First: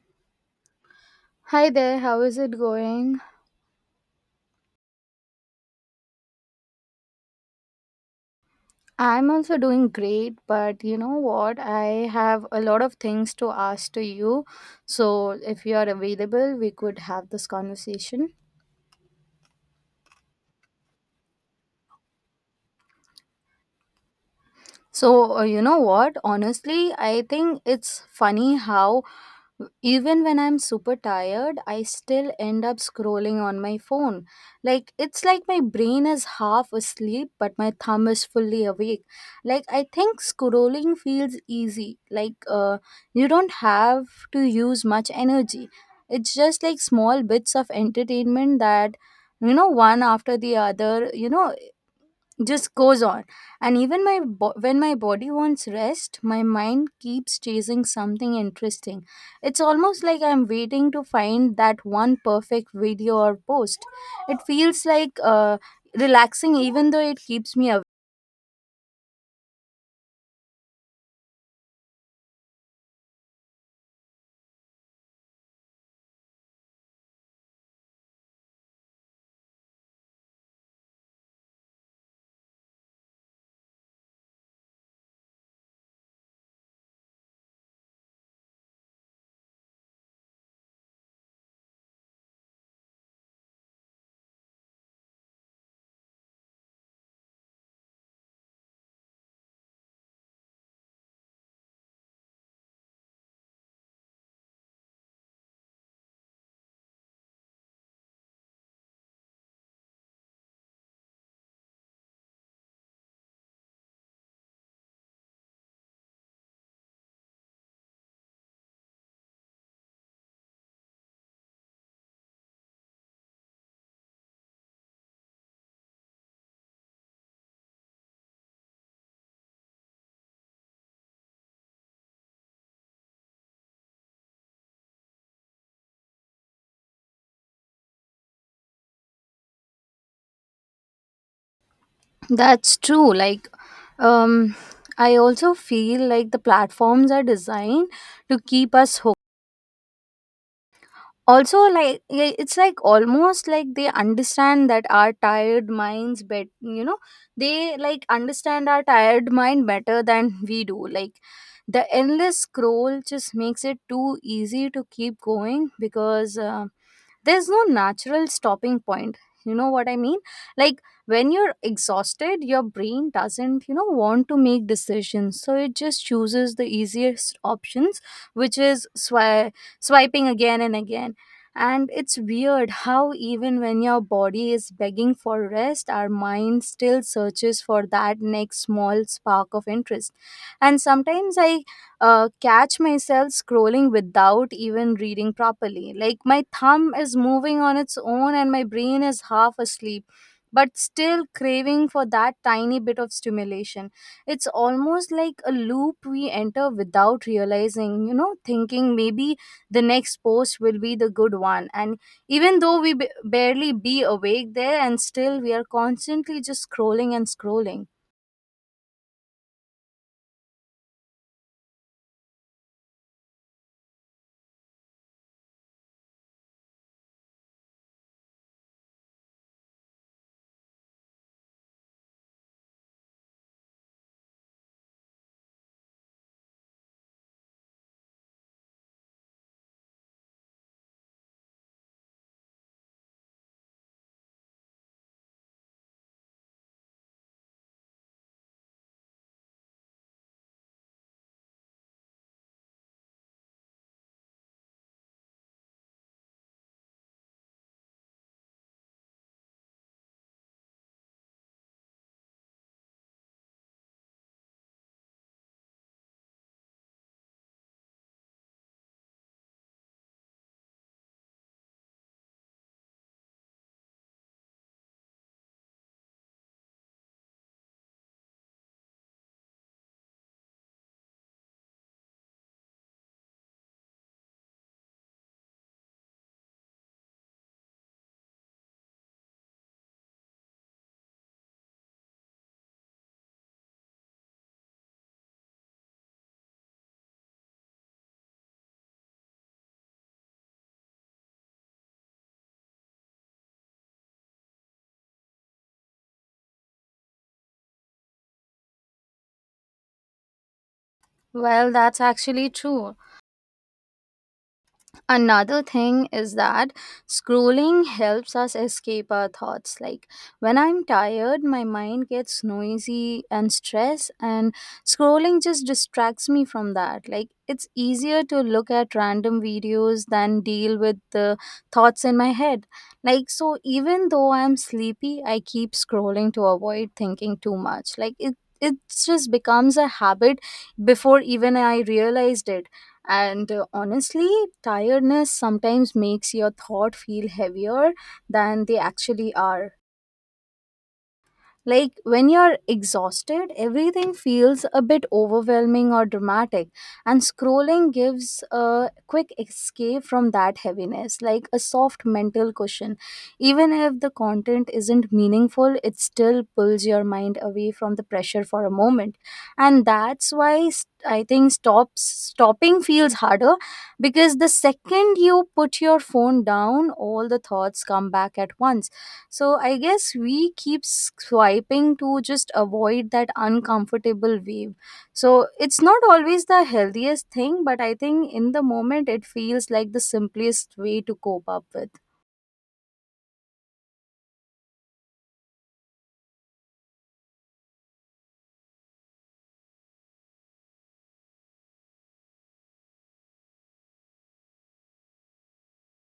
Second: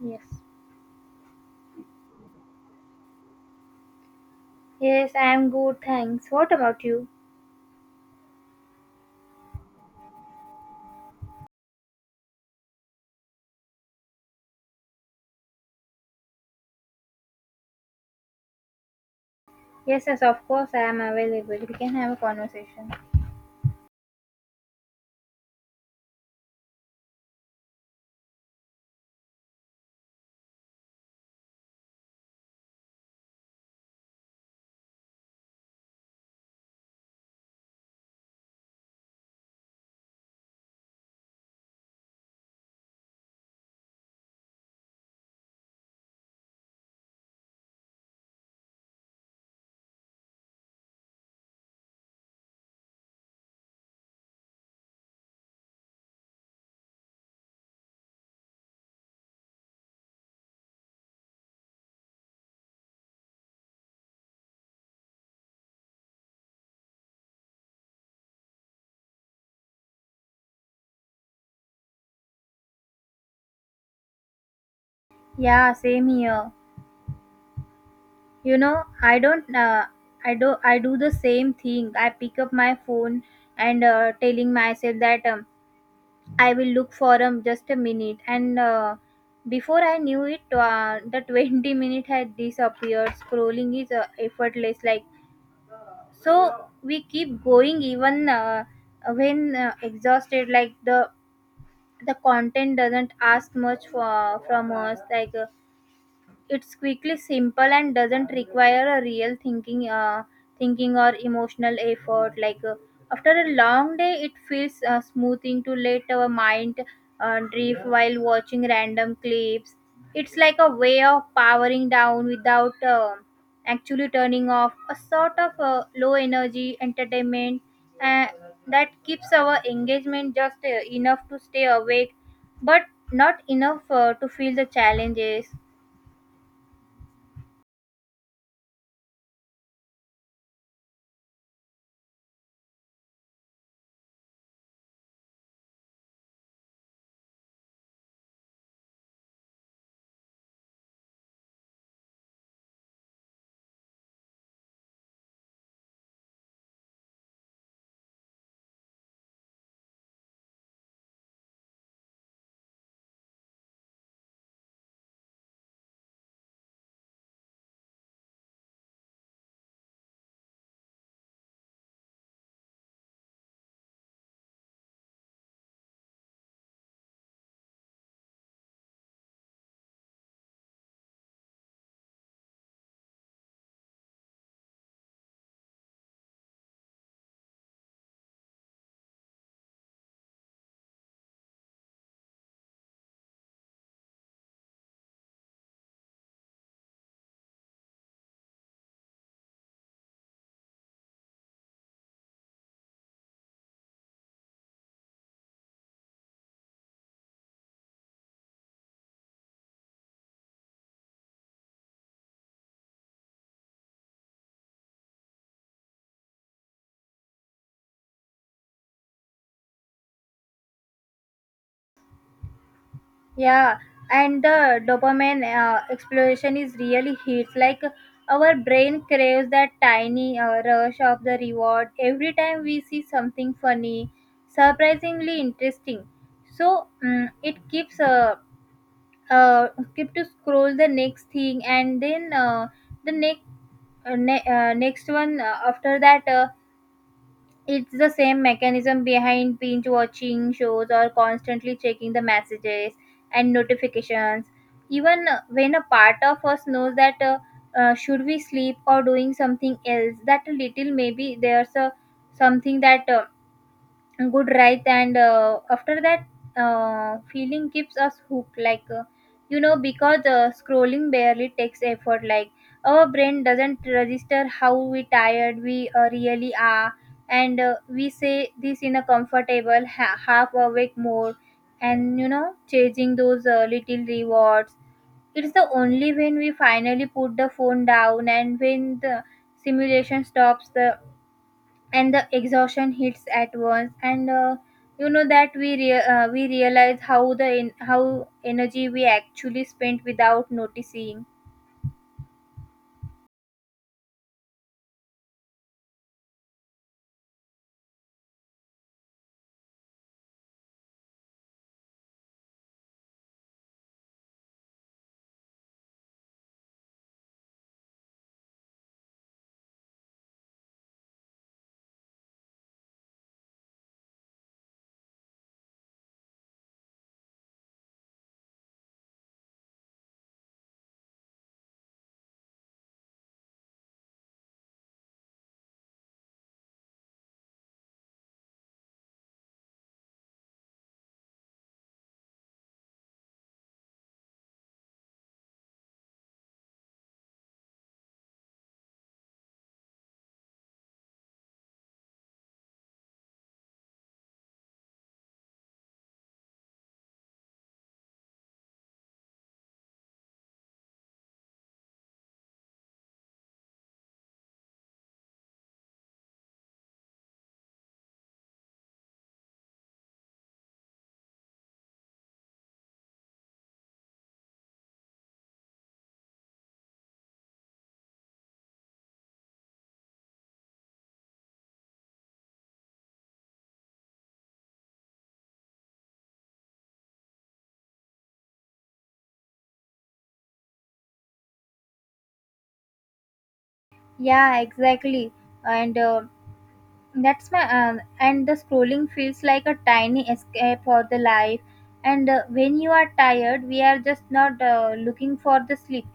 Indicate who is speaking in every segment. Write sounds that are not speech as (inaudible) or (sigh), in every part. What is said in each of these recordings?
Speaker 1: Yes.
Speaker 2: Hi there, how is it going?
Speaker 1: Yes, I am good, thanks. What about you?
Speaker 2: I'm also doing great, but you know what? I have a lot of things to ask to you. So, if you are available, we could have this conversation.
Speaker 1: Yes, yes, of course I am available. We can have a conversation.
Speaker 2: You know what? Honestly, I think it's funny how even when I'm super tired, I still end up scrolling on my phone. Like, it's like my brain is half asleep, but my thumb is fully awake. Like, I think scrolling feels easy. You don't have to use much energy. It's just like small bits of entertainment that, one after the other, just goes on, and even my when my body wants rest, my mind keeps chasing something interesting. It's almost like I'm waiting to find that one perfect video or post. It feels like relaxing, even though it keeps me awake.
Speaker 1: Yeah, same here. You know, I don't, I do the same thing. I pick up my phone and, telling myself that, I will look for, just a minute. And before I knew it, the (laughs) 20-minute had disappeared. Scrolling is effortless, like so we keep going even when exhausted, like the content doesn't ask much for, from us, like it's quickly simple and doesn't require a real thinking or emotional effort. Like after a long day, it feels smoothing to let our mind drift while watching random clips. It's like a way of powering down without actually turning off. A sort of low energy entertainment uh, that keeps our engagement just enough to stay awake, but not enough to feel the challenges.
Speaker 2: That's true. Like, um I also feel like the platforms are designed to keep us hooked. Also, like, yeah, it's like almost like they understand that our tired minds bet, they like understand our tired mind better than (laughs) we do. Like, the endless scroll just makes it too easy to keep going, because there's no natural stopping point. You know what I mean? Like, when you're exhausted, your brain doesn't, you know, want to make decisions, so it just chooses the easiest options, which is swiping again and again. And it's weird how even when your body is begging for rest, our mind still searches for that next small spark of interest. And sometimes I, catch myself scrolling without even reading properly. Like, my thumb is moving on its own and my brain is half asleep, but still craving for that tiny bit of stimulation. It's almost like a loop we enter without realizing, you know, thinking maybe the next post will be the good one. And even though we barely be awake there, and still we are constantly just scrolling and scrolling.
Speaker 1: Yeah, and the dopamine explosion is really hits. Like our brain craves that tiny rush of the reward every time we see something funny, surprisingly interesting. So it keeps uh keep to scroll the next thing, and then the next one after that. It's the same mechanism behind binge watching shows or constantly checking the messages and notifications. Even when a part of us knows that, should we sleep or doing something else, that a little, maybe there's a something that good, right? And after that feeling keeps us hooked, like because scrolling barely takes effort. Like our brain doesn't register how we tired we really are. And we say this in a comfortable half awake mode, and chasing those little rewards. It's the only when we finally put the phone down, and when the simulation stops, the and the exhaustion hits at once. And you know that we realize how the how energy we actually spent without noticing.
Speaker 2: Well, that's actually true. Another thing is that scrolling helps us escape our thoughts. Like, when I'm tired, my mind gets noisy and stressed, and scrolling just distracts me from that. Like, it's easier to look at random videos than deal with the thoughts in my head. Like, so even though I'm sleepy, I keep scrolling to avoid thinking too much. Like, it just becomes a habit before even I realized it. And honestly, tiredness sometimes makes your thought feel heavier than they actually are. Like, when you're exhausted, everything feels a bit overwhelming or dramatic, and scrolling gives a quick escape from that heaviness, like a soft mental cushion. Even if the content isn't meaningful, it still pulls your mind away from the pressure for a moment. And that's why I think stops stopping feels harder, because the second you put your phone down, all the thoughts come back at once. So I guess we keep swiping to just avoid that uncomfortable wave. So it's not always the healthiest thing, but I think in the moment it feels like the simplest way to cope up with.
Speaker 1: Yeah, exactly. And that's my, and the scrolling feels like a tiny escape for the life. And when you are tired, we are just not looking for the sleep.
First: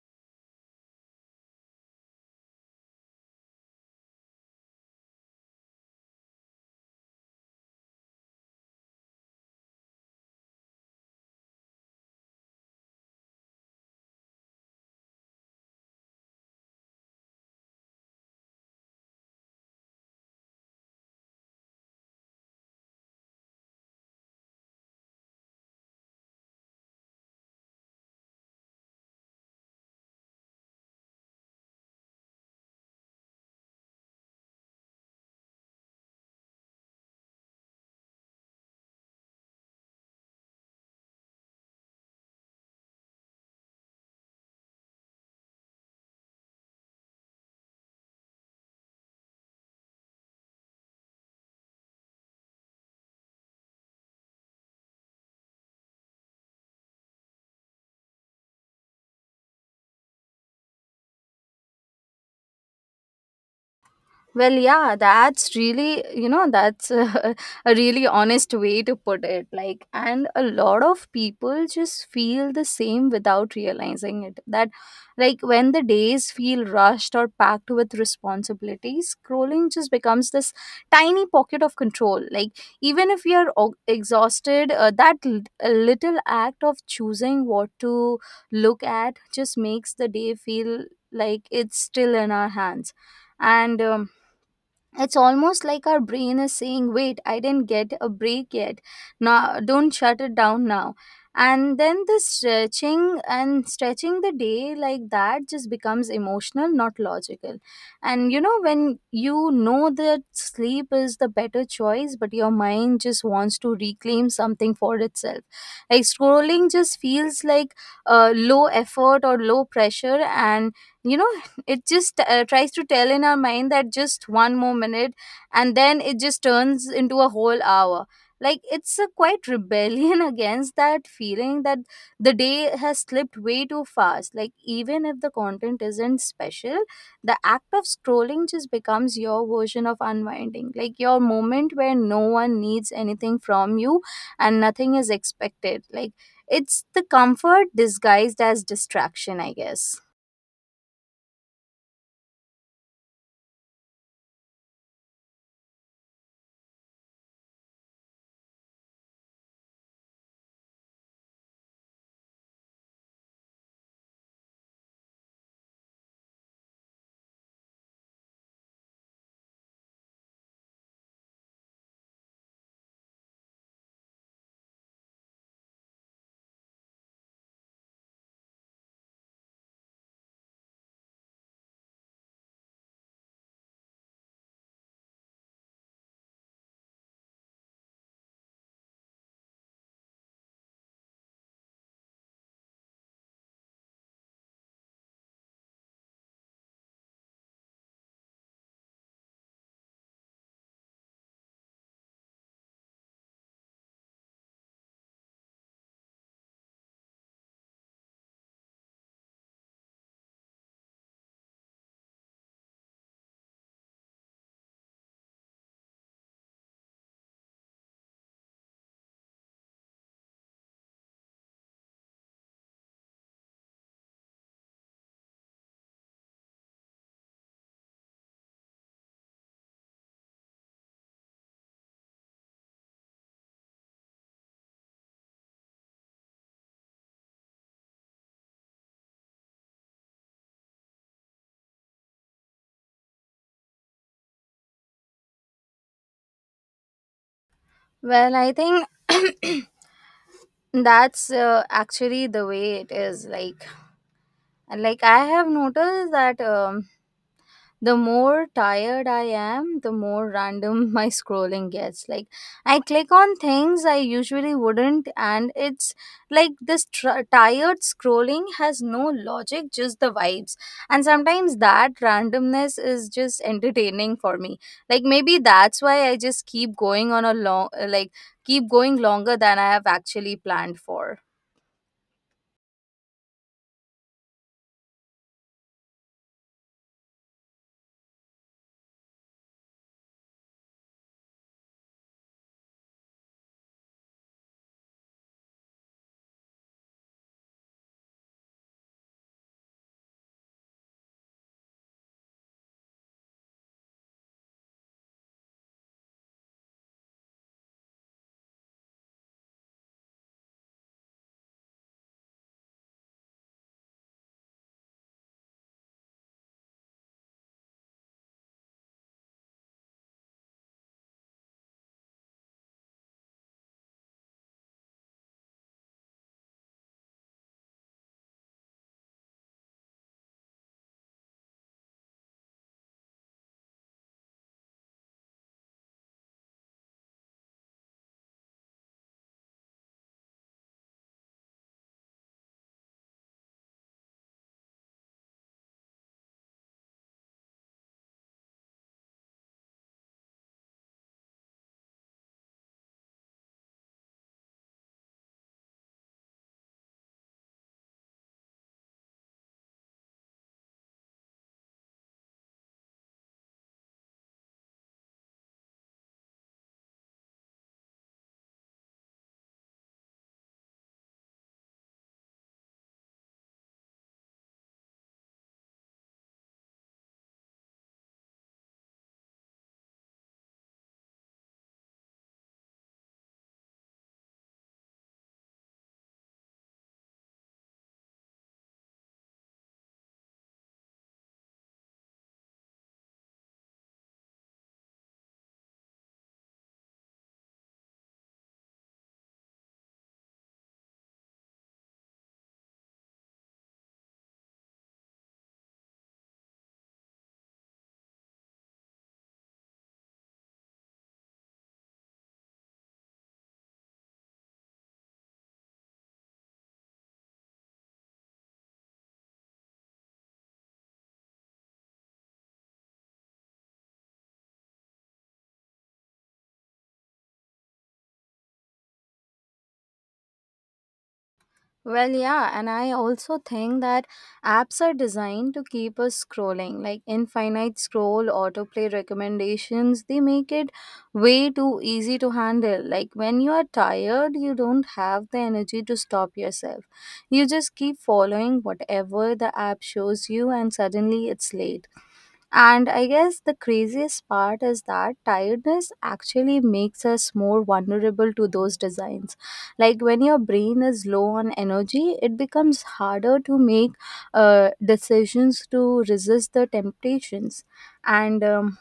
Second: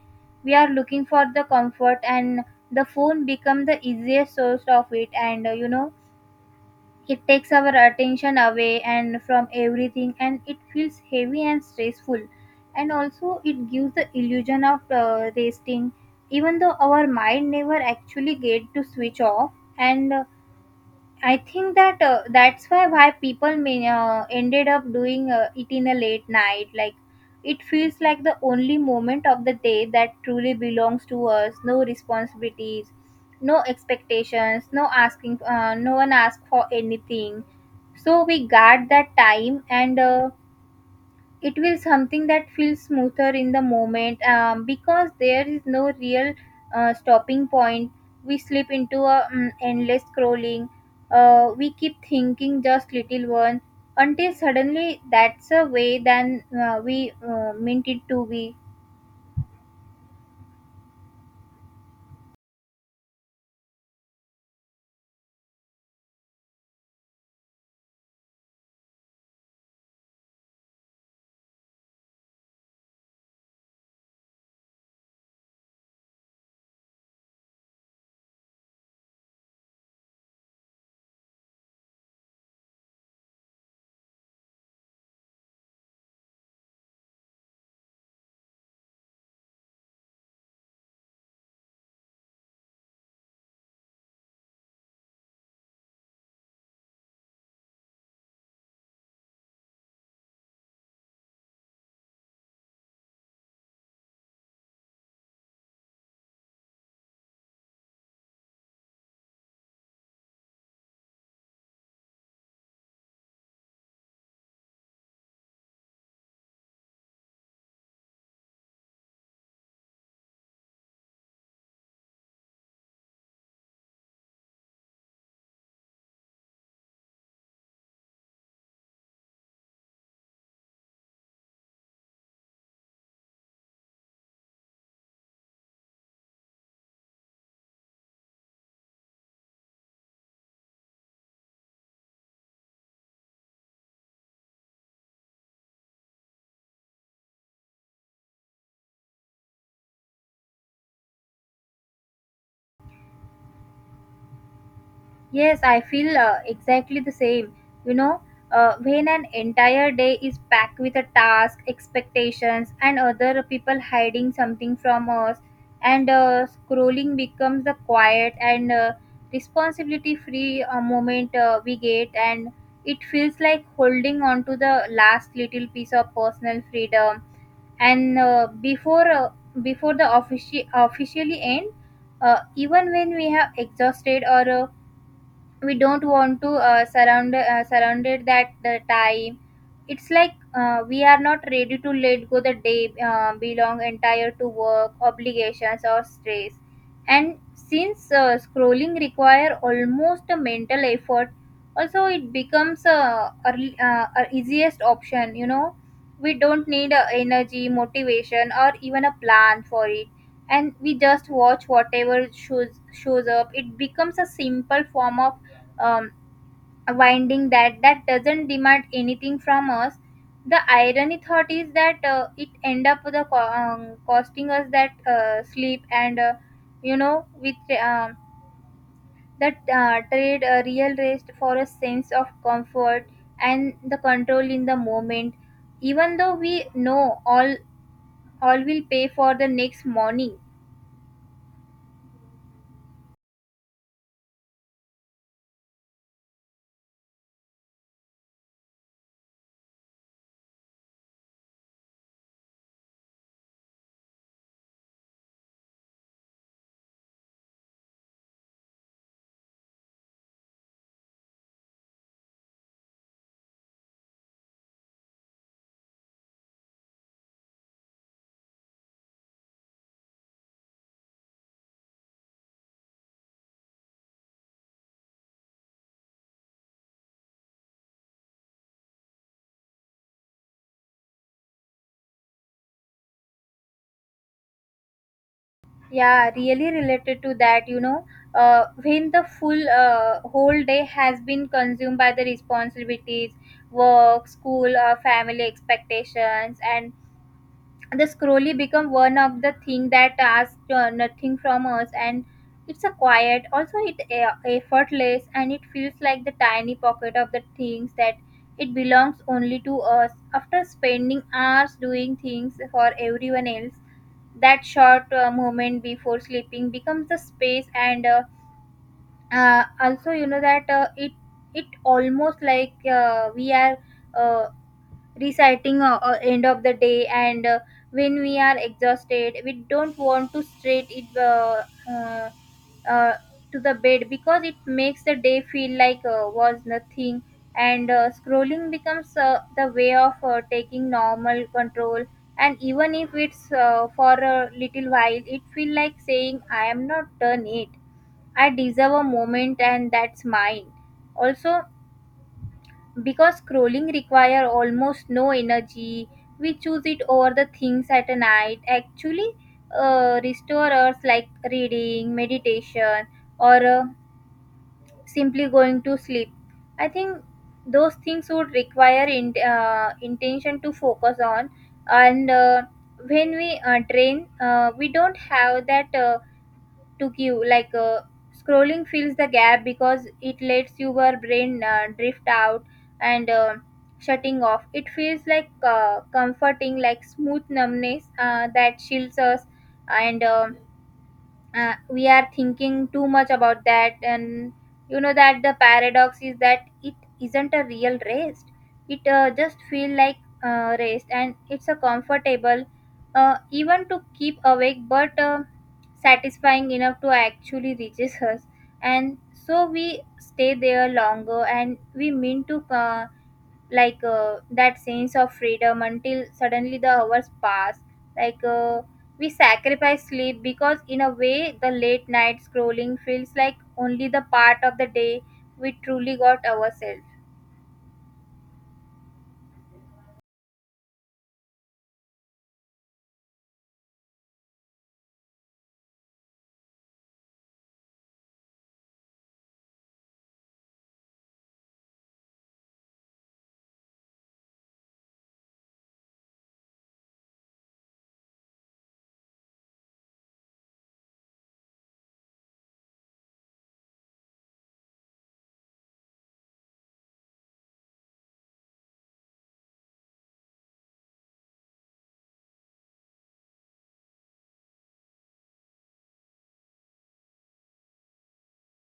Speaker 1: We are looking for the comfort, and the phone become the easiest source of it. And it takes our attention away and from everything, and it feels heavy and stressful. And also, it gives the illusion of resting, even though our mind never actually get to switch off. And I think that that's why people may, ended up doing it in a late night. Like it feels like the only moment of the day that truly belongs to us. No responsibilities, no expectations, no asking. No one asks for anything. So we guard that time, and it will something that feels smoother in the moment, because there is no real stopping point. We slip into a endless scrolling. We keep thinking just little one, until suddenly that's a way than we meant it to be.
Speaker 2: Well, yeah, that's really, you know, that's a (laughs) a really honest way to put it. Like, and a lot of people just feel the same without realizing it. That, like, when the days feel rushed or packed with responsibilities, scrolling just becomes this tiny pocket of control. Like, even if we are exhausted, that a little act of choosing what to look at just makes the day feel like it's still in our hands. And, it's almost like our brain is saying, wait, I didn't get a break yet, now don't shut it down now. And then the stretching and stretching the day like that just becomes emotional, not logical. And you know, when you know that sleep is the better choice but your mind just wants to reclaim something for itself, like scrolling just feels like low effort or low pressure. And, you know, it just tries to tell in our mind that just one more minute, and then it just turns into a whole hour. Like, it's a quite rebellion (laughs) against that feeling that the day has slipped way too fast. Like, even if the content isn't special, the act of scrolling just becomes your version of unwinding, like your moment where no one needs anything from you and nothing is expected. Like, it's the comfort disguised as distraction, I guess.
Speaker 1: Yes, I feel exactly the same. You know, when an entire day is packed with a task, expectations, and other people hiding something from us, and scrolling becomes the quiet and responsibility free moment we get, and it feels like holding on to the last little piece of personal freedom. And before the officially end, even when we have exhausted, or we don't want to surrounded that the time. It's like we are not ready to let go the day belong entire to work obligations or stress. And since scrolling require almost a mental effort, also it becomes a easiest option. We don't need energy motivation or even a plan for it, and we just watch whatever shows up. It becomes a simple form of, um, winding that doesn't demand anything from us. The irony thought is that it end up costing us that sleep. And with, um, that trade a real rest for a sense of comfort and the control in the moment, even though we know all will pay for the next morning.
Speaker 2: Well, I think (clears throat) that's actually the way it is. Like I have noticed that the more tired I am, the more random (laughs) my scrolling gets. Like, I click on things I usually wouldn't, and it's like this tired scrolling has no logic, just the vibes. And sometimes that randomness is just entertaining for me. Like, maybe that's why I just keep going on a long, like, keep going longer than I have actually planned for.
Speaker 1: Yeah, really related to that, you know, when the full whole day has been consumed by the responsibilities, work, school, family expectations, and the scrolling become one of the thing that asks nothing from us, and it's a quiet, also it effortless, and it feels like the tiny pocket of the things that it belongs only to us after spending hours doing things for everyone else. That short moment before sleeping becomes the space, and also that it almost like we are uh, reciting end of the day. And when we are exhausted, we don't want to straight it uh, uh, to the bed, because it makes the day feel like was nothing. And scrolling becomes the way of taking normal control, and even if it's for a little while, it feel like saying I am not done it, I deserve a moment and that's mine. Also, because scrolling require almost no energy, we choose it over the things at a night. Actually, restore us like reading, meditation, or simply going to sleep. I think those things would require intention to focus on, and when we train, we don't have that. To queue, like scrolling fills the gap because it lets your brain drift out. And shutting off, it feels like comforting like smooth numbness that shields us. And we are thinking too much about that. And you know that the paradox is that it isn't a real rest. It just feel like rest, and it's a comfortable even to keep awake but satisfying enough to actually reaches us, and so we stay there longer, and we mean to like that sense of freedom, until suddenly the hours pass. Like we sacrifice sleep because in a way the late night scrolling feels like only the part of the day we truly got ourselves.
Speaker 2: Well, yeah, and I also think that apps are designed to keep us scrolling, like infinite scroll, autoplay recommendations, they make it way too easy to handle. Like, when you are tired, you don't have the energy to stop yourself. You just keep following whatever the app shows you, and suddenly it's late. And I guess the craziest part is that tiredness actually makes us more vulnerable to those designs. Like, when your brain is low on energy, it becomes harder to make decisions to resist the temptations. And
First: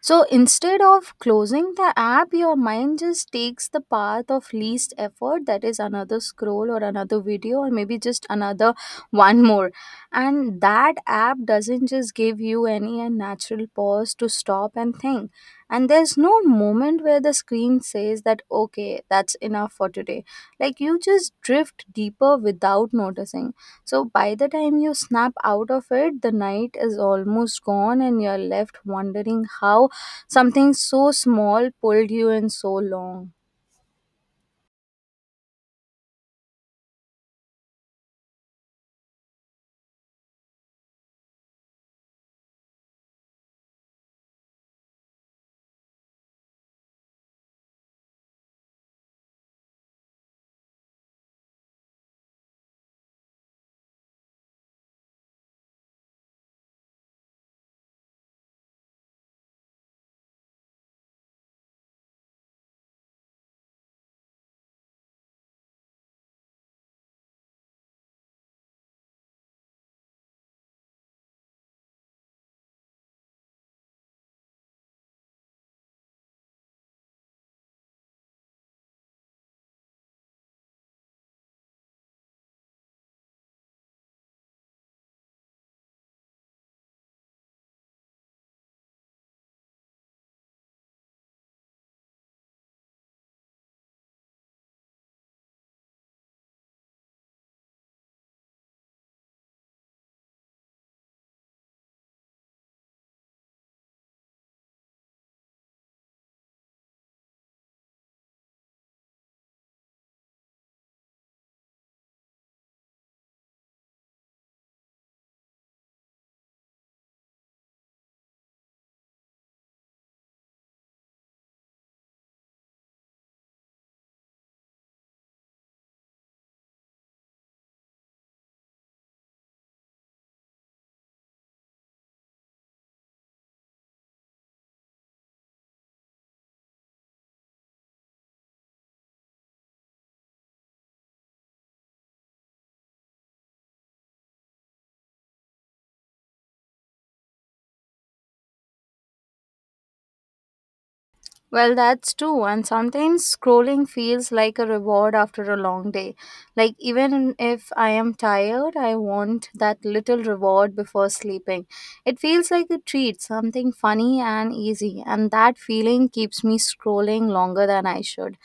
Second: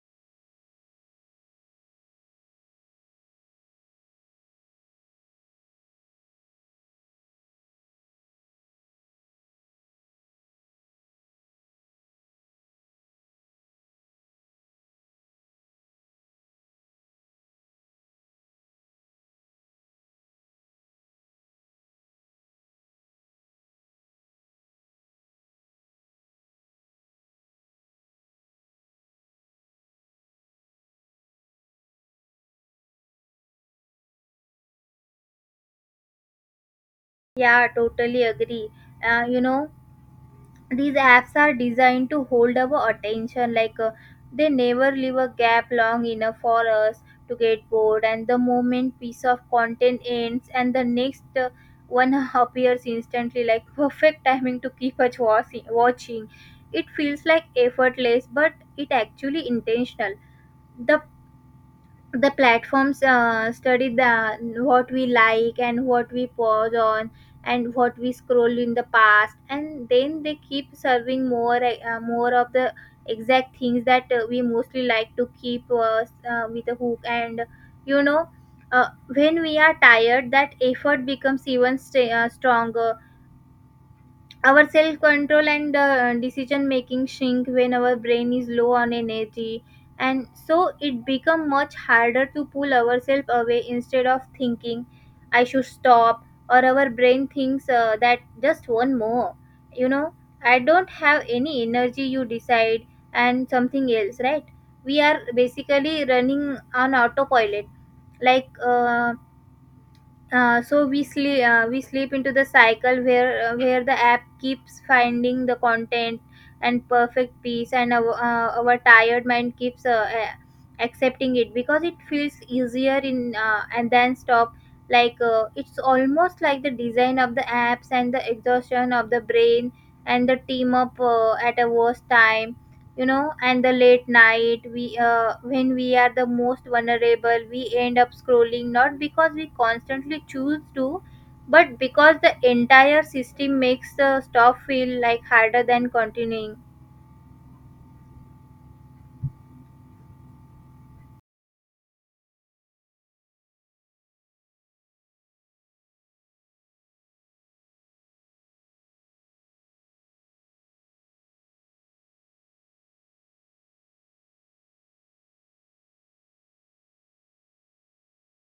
Speaker 2: so instead of closing the app, your mind just takes the path of least effort, that is another scroll or another video, or maybe just another (laughs) one more. And that app doesn't just give you any a natural pause to stop and think. And there's no moment where the screen says that, okay, that's enough for today. Like, you just drift deeper without noticing. So by the time you snap out of it, the night is almost gone and you're left wondering how something so small pulled you in so long.
Speaker 1: Yeah, totally agree. uh, you know these apps are designed to hold our attention. Like they never leave a gap long enough for us to get bored, and the moment piece of content ends and the next one (laughs) appears instantly, like perfect timing to keep us watching. It feels like effortless but it actually intentional. The the platforms study the what we like, and what we pause on, and what we scroll in the past, and then they keep serving more of the exact things that we mostly like to keep us with a hook. And you know uh, when we are tired, that effort becomes even stronger. Our self control and decision making shrink when our brain is low on energy, and so it become much harder to pull ourselves away. Instead of thinking I should stop, or our brain thinks that just one more you know I don't have any energy, you decide and something else, right? We are basically running on autopilot. Like so we sleep into the cycle where the app keeps finding the content and perfect piece. And our tired mind keeps accepting it because it feels easier in and then stop. Like it's almost like the design of the apps and the exhaustion of the brain and the team up at a worst time. And the late night we, when we are the most vulnerable, we end up scrolling not because we constantly choose to, but because the entire system makes the stop feel like harder than continuing.
Speaker 2: Well, that's true. And sometimes scrolling feels like a reward after a long day. Like, even if I am tired, I want that little reward before sleeping. It feels like a treat, something funny and easy. And that feeling keeps me scrolling longer than I should.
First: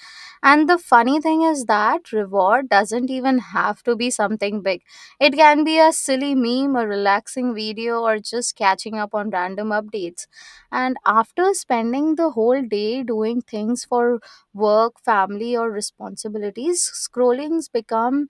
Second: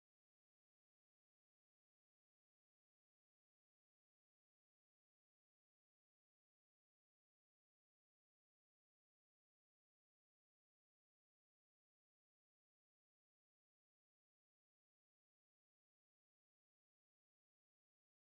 Speaker 2: And the funny thing is that reward doesn't even have to be something big. It can be a silly meme, a relaxing video, or just catching up on random updates. And after spending the whole day doing things for work, family, or responsibilities, scrollings become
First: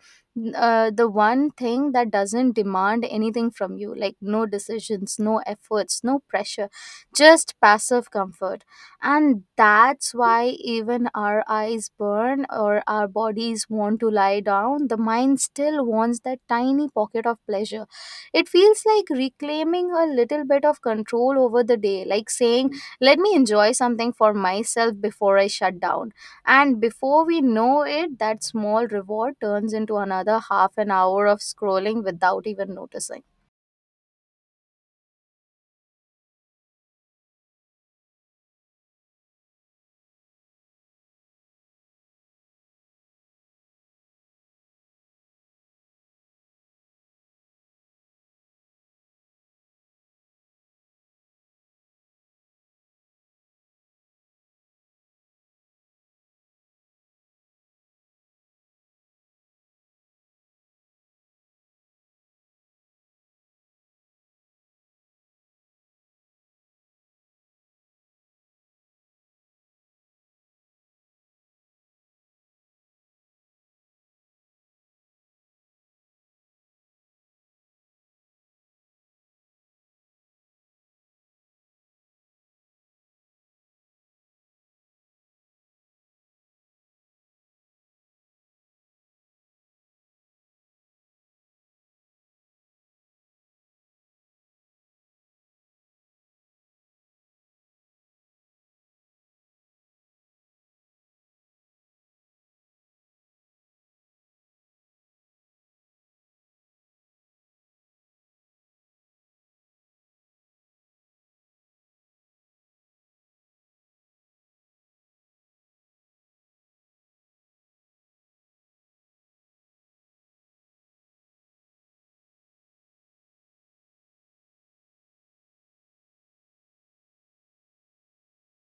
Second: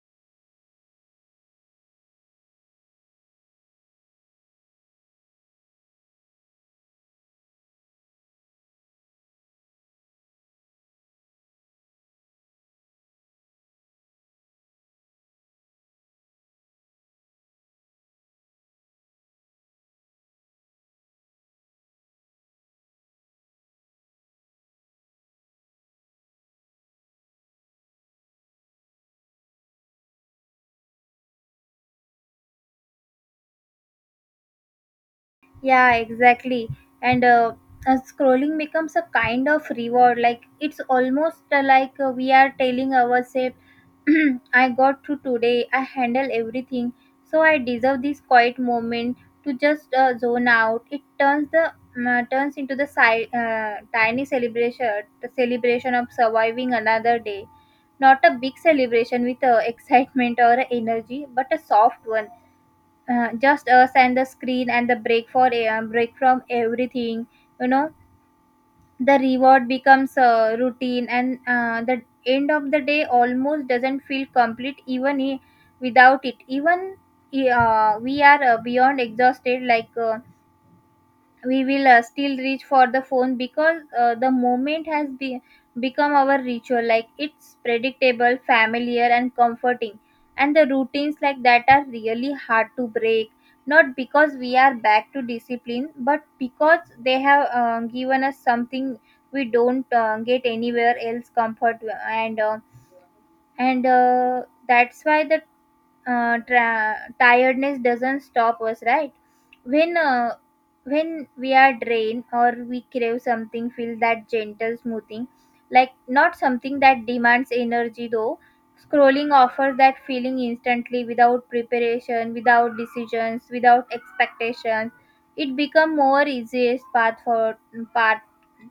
Speaker 2: the one thing that doesn't demand anything from you, like no decisions, no efforts, no pressure, just passive comfort. And that's why even our eyes burn or our bodies want to lie down, the mind still wants that tiny pocket of pleasure. It feels like reclaiming a little bit of control over the day, like saying, let me enjoy something for myself before I shut down. And before we know it, that small reward turns into another half an hour of scrolling without even noticing.
Speaker 1: Yeah, exactly. And scrolling becomes a kind of reward. Like it's almost like we are telling ourselves, (clears throat) I got through today, I handle everything, so I deserve this quiet moment to just zone out. It turns the turns into the tiny celebration, the celebration of surviving another day. Not a big celebration with (laughs) excitement or energy, but a soft one, just us and the screen and the break for a break from everything you know the reward becomes a routine, and the end of the day almost doesn't feel complete without it, we are beyond exhausted. We will still reach for the phone because the moment has become our ritual. Like, it's predictable, familiar, and comforting, and the routines like that are really hard to break. Not because we are back to discipline, but because they have given us something we don't get anywhere else: comfort. And uh, and That's why the tiredness doesn't stop us, right? When uh, when we are drained or we crave something, feel that gentle smoothing, like not something that demands energy though. Scrolling offers that feeling instantly, without preparation, without decisions, without expectations. It become more easiest path for path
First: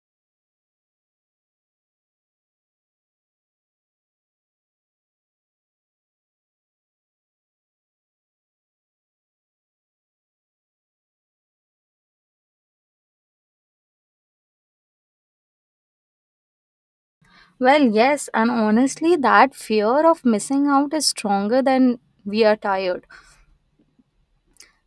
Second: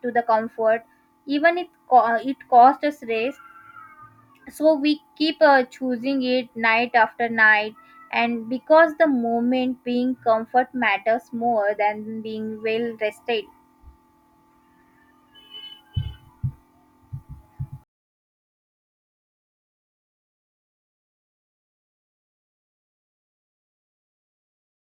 Speaker 1: to the comfort. It costs us rest, so we keep choosing it night after night, and because the moment being comfort matters more than being well rested.
Speaker 2: Well, yes, and honestly, that fear of missing out is stronger than we are tired.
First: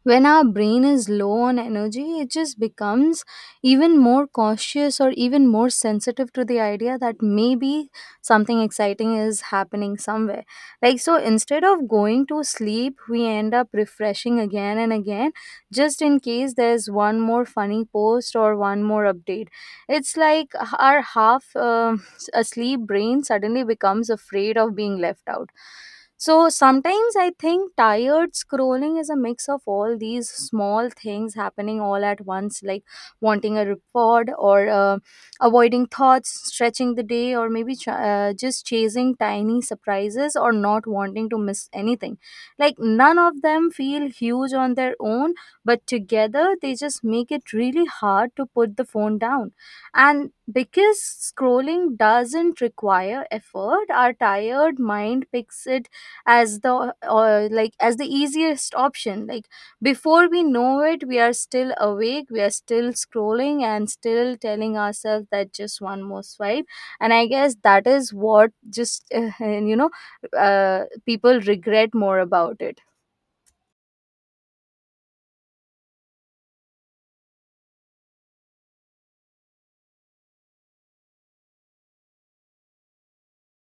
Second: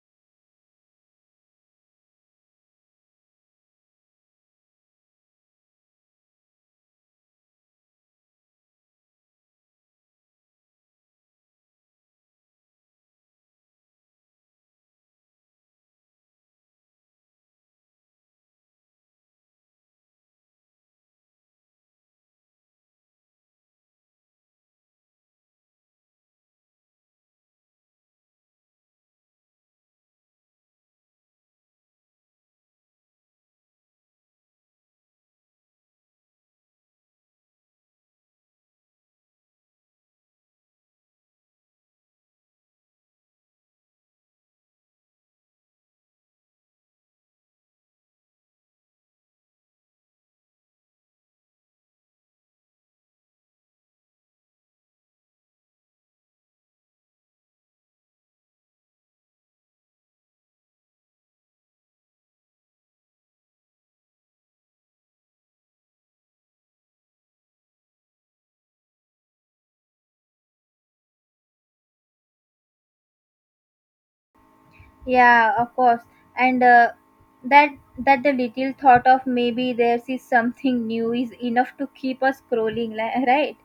Speaker 2: When our brain is low on energy, it just becomes even more cautious or even more sensitive to the idea that maybe something exciting is happening somewhere. Like, so instead of going to sleep, we end up refreshing again and again, just in case there's one more funny post or one more update. It's like our half asleep brain suddenly becomes afraid of being left out. So sometimes I think tired scrolling is a mix of all these small things happening all at once, like wanting a report, or avoiding thoughts, stretching the day, or maybe just chasing tiny surprises or not wanting to miss anything. Like, none of them feel huge on their own, but together they just make it really hard to put the phone down. And because scrolling doesn't require effort, our tired mind picks it as the, or like, as the easiest option. Like, before we know it, we are still awake, we are still scrolling, and still telling ourselves that just one more swipe. And I guess that is what just (laughs) you know, people regret more about it.
Speaker 1: Yeah, of course. And that that the little thought of maybe there's is something (laughs) new is enough to keep us scrolling, right?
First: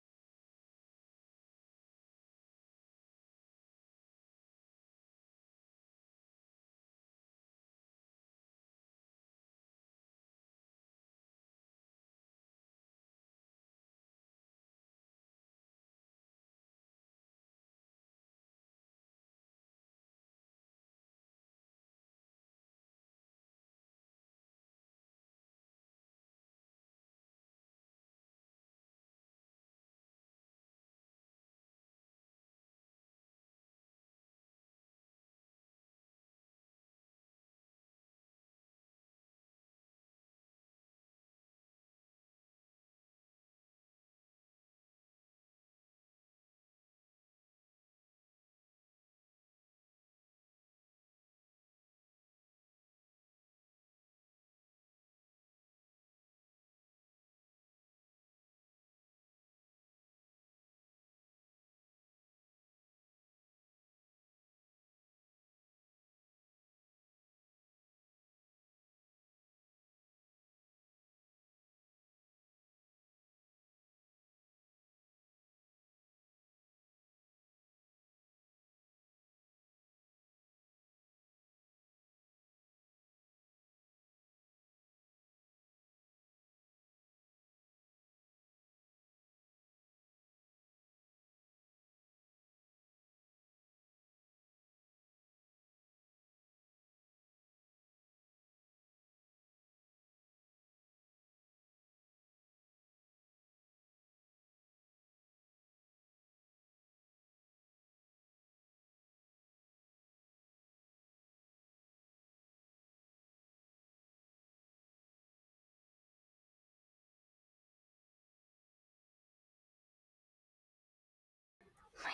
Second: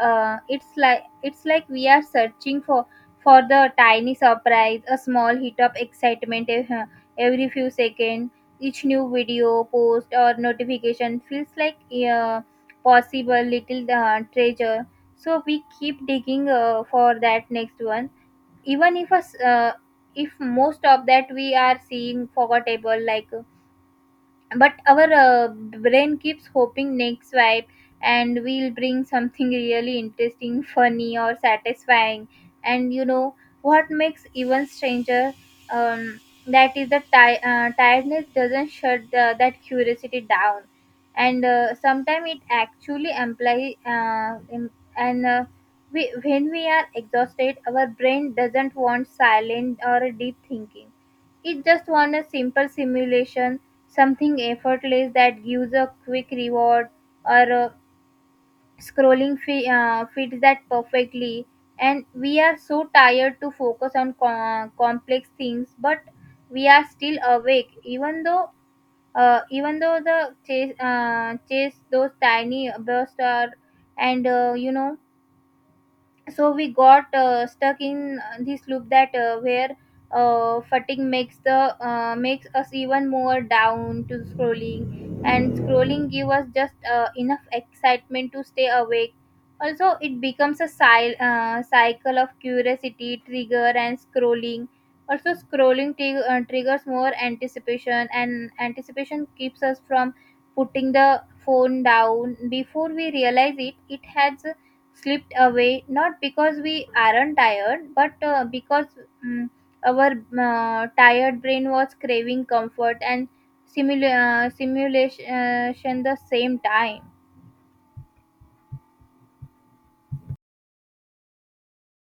Speaker 1: It's like we are searching for the tiny surprise, a small hit of excitement, every few seconds. Each new video, post, or notification feels like a possible little treasure. So we keep digging for that next one, even if us if most of that we are seeing forgettable. But our brain keeps hoping next swipe and we'll bring something really interesting, funny, or satisfying and you know What makes even stranger, um, that is the tiredness doesn't shut the, that curiosity down. And Sometimes it actually implies and uh, when we are exhausted, our brain doesn't want silent or deep thinking. It just wants a simple simulation, something effortless that gives a quick reward. Or a scrolling fi- Fits that perfectly. And we are so tired to focus on complex things, but we are still awake, even though the chase those tiny bursts are, and you know so we got stuck in this loop that where fatigue makes the makes us even more down to scrolling, and scrolling give us just enough excitement to stay awake. Also it becomes a cycle of curiosity trigger and scrolling. Also scrolling triggers more anticipation, and anticipation keeps us from putting the phone down before we realize it. It has slipped away not because we aren't tired, but because mm, our tired brain was craving comfort and simula- simulation the same time.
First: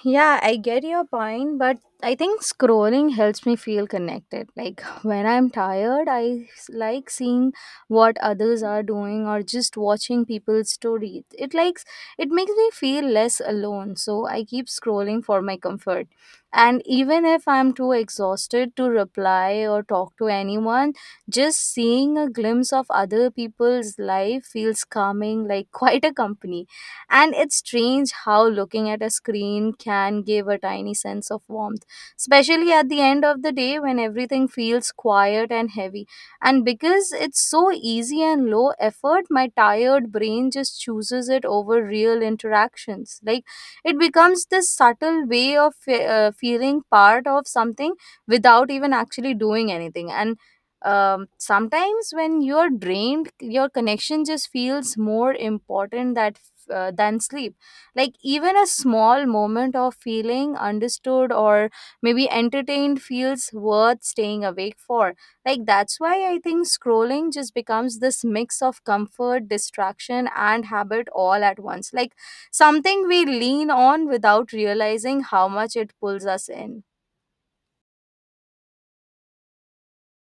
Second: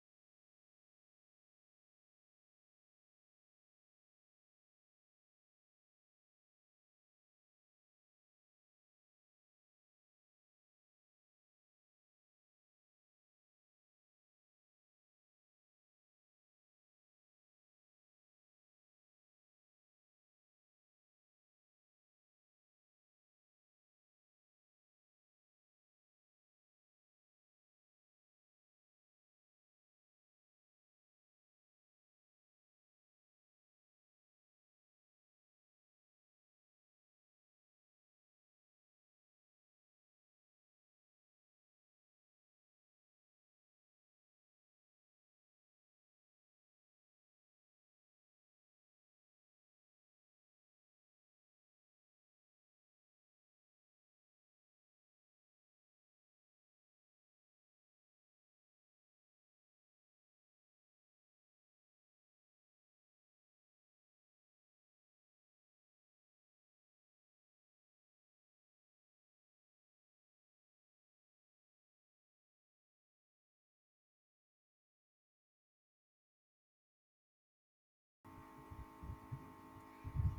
Speaker 2: Yeah, I get your point, but I think scrolling helps me feel connected. Like, when I'm tired, I like seeing what others are doing or just watching people's stories. It likes it makes me feel less alone, so I keep scrolling for my comfort. And even if I'm too exhausted to reply or talk to anyone, just seeing a glimpse of other people's life feels calming, like quite a company. And it's strange how looking at a screen can give a tiny sense of warmth, especially at the end of the day when everything feels quiet and heavy. And because it's so easy and low effort, my tired brain just chooses it over real interactions. Like, it becomes this subtle way of feeling part of something without even actually doing anything. And, sometimes when you're drained, your connection just feels more important than than sleep. Like, even a small moment of feeling understood or maybe entertained feels worth staying awake for. Like, that's why I think scrolling just becomes this mix of comfort, distraction, and habit all at once, like something we lean on without realizing how much it pulls us in.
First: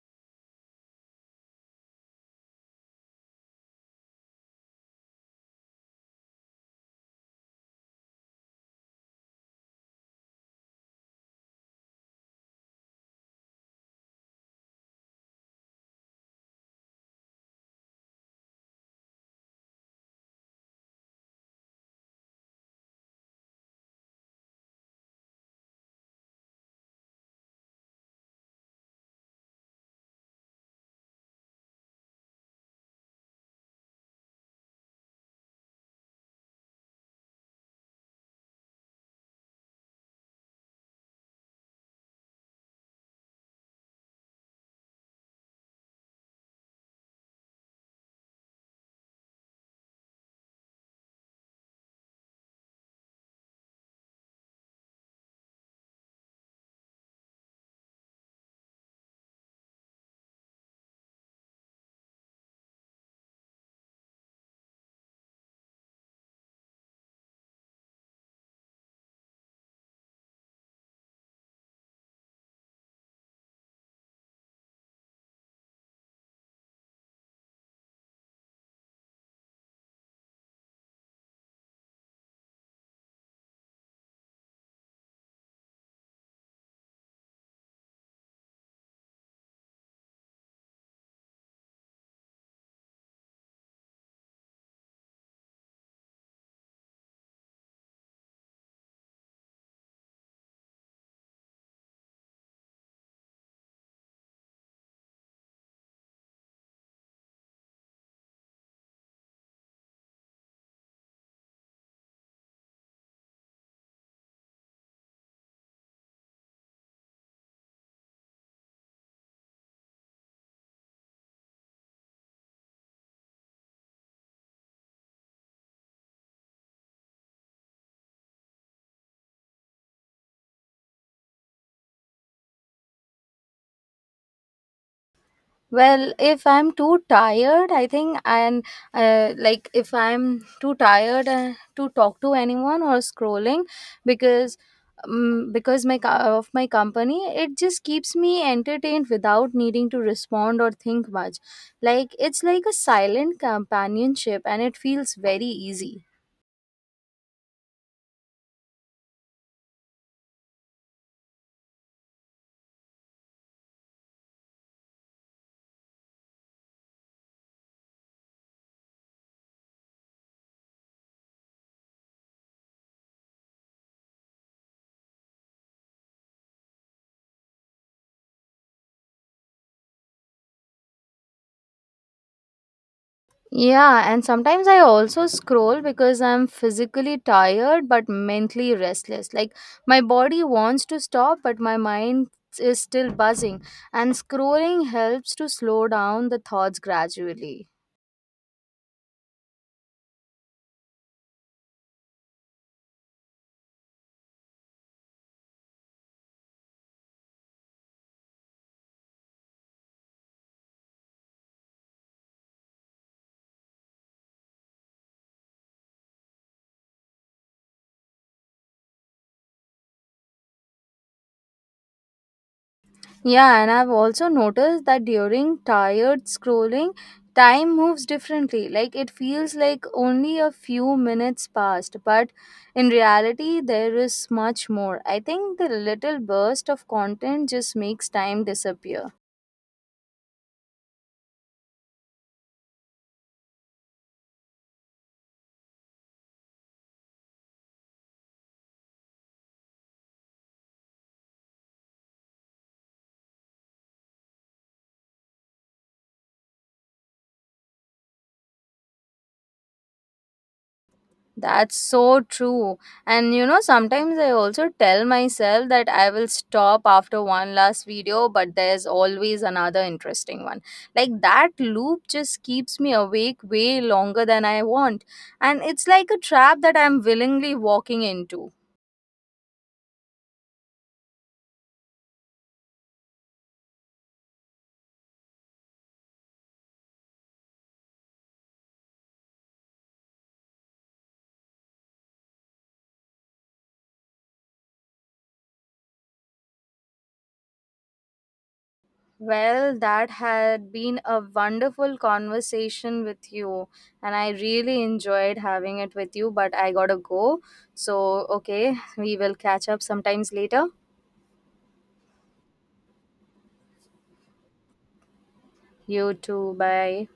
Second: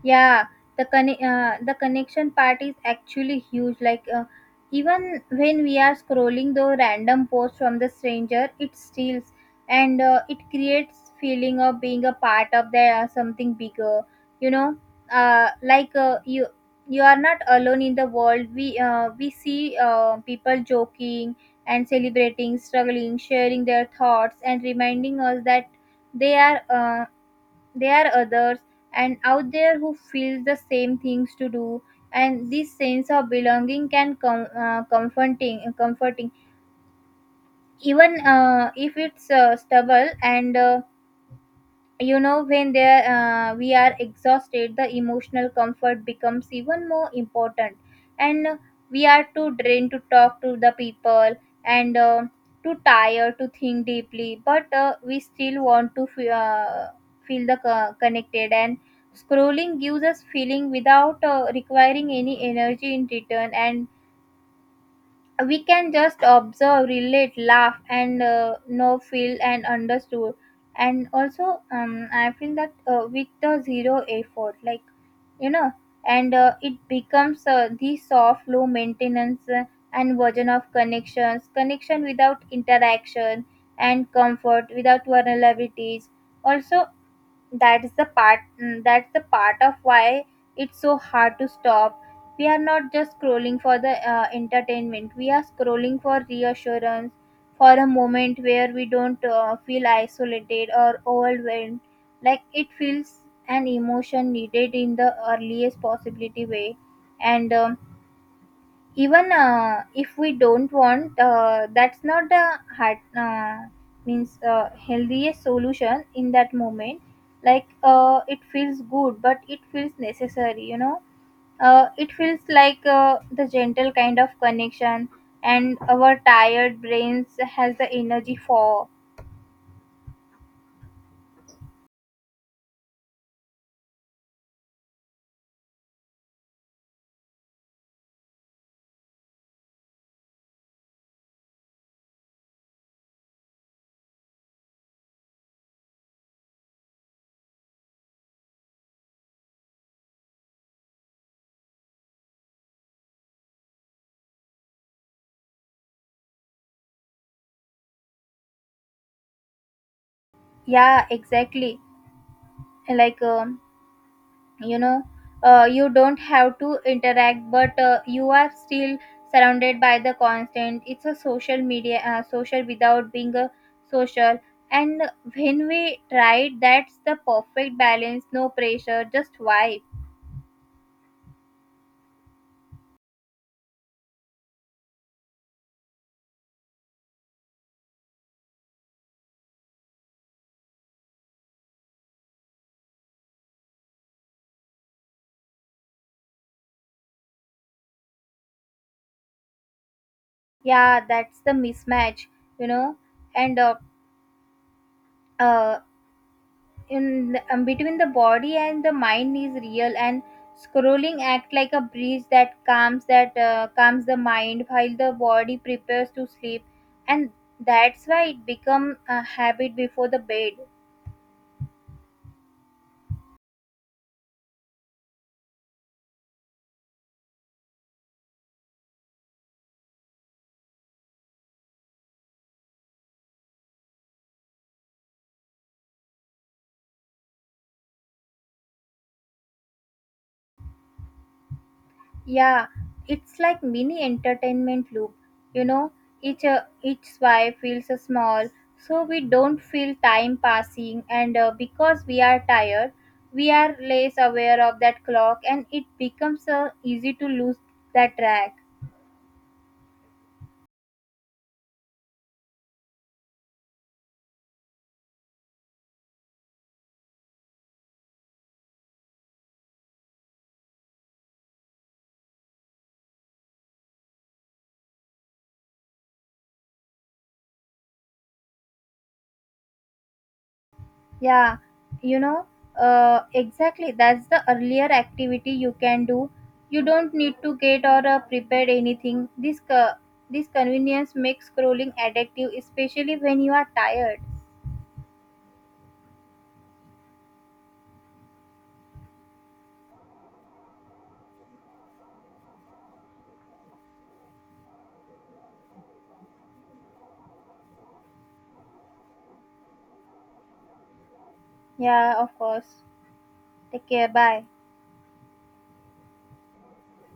Speaker 1: Yeah, the the connection part is actually huge. Even when we are scrolling the random post from the stranger, it steals, and it creates feeling of being a part of the something bigger. You know, uh, like uh, you you are not alone in the world. We see people joking and celebrating, struggling, sharing their thoughts, and reminding us that they are there are others and out there who feel the same things to do. And this sense of belonging can come comforting even if it's stubble. And you know When there we are exhausted, the emotional comfort becomes even more important, and we are too drained to talk to the people, and too tired to think deeply, but we still want to feel the connected, and scrolling gives us feeling without requiring any energy in return, and we can just observe, relate, laugh, and know, feel and understood. And also, I feel that with the zero effort, like you know and it becomes the soft, low maintenance and version of connections, connection without interaction and comfort without vulnerabilities. Also, that's the part of why it's so hard to stop. We are not just scrolling for the entertainment, we are scrolling for reassurance, for a moment where we don't feel isolated or overwhelmed. Like, it feels an emotion needed in the earliest possibility way. And even if we don't want, that's not the heart, means healthiest solution in that moment. It feels good, but it feels necessary. You know, it feels like the gentle kind of connection, and our tired brains has the energy for.
Speaker 2: Well, if I'm too tired, I think, and like if I'm too tired to talk to anyone or scrolling, because because my of my company, it just keeps me entertained without needing to respond or think much. Like, it's like a silent companionship, and it feels very easy.
Speaker 1: Yeah, exactly. Like. you know you don't have to interact, but you are still surrounded by the constant. It's a social media, social without being a social. And when we tried, that's the perfect balance: no pressure, just vibe.
Speaker 2: Yeah, and sometimes I also scroll because I'm physically tired but mentally restless. Like, my body wants to stop, but my mind is still buzzing, and scrolling helps to slow down the thoughts gradually.
Speaker 1: Yeah, that's the mismatch. you know and uh, uh, Between the body and the mind is real, and scrolling act like a breeze that calms the mind while the body prepares to sleep, and that's why it become a habit before the bed.
Speaker 2: Yeah, and I've also noticed that during tired scrolling, time moves differently. Like, it feels like only a few minutes passed, but in reality, there is much more. I think the little burst of content just makes time disappear.
Speaker 1: Yeah, it's like mini entertainment loop. You know, each swipe feels small, so we don't feel time passing, and because we are tired, we are less aware of that clock, and it becomes easy to lose that track.
Speaker 2: That's so true. And you know, sometimes I also tell myself that I will stop after one last video, but there's always another interesting one. Like, that loop just keeps me awake way longer than I want. And it's like a trap that I'm willingly walking into.
Speaker 1: Yeah, you know, exactly. That's the earlier activity you can do. You don't need to get or prepare anything. This convenience makes scrolling addictive, especially when you are tired.
Speaker 2: Well, that had been a wonderful conversation with you, and I really enjoyed having it with you, but I gotta go. So, okay, we will catch up sometimes later.
Speaker 1: Yeah, of course. Take care. Bye.
Speaker 2: You too. Bye.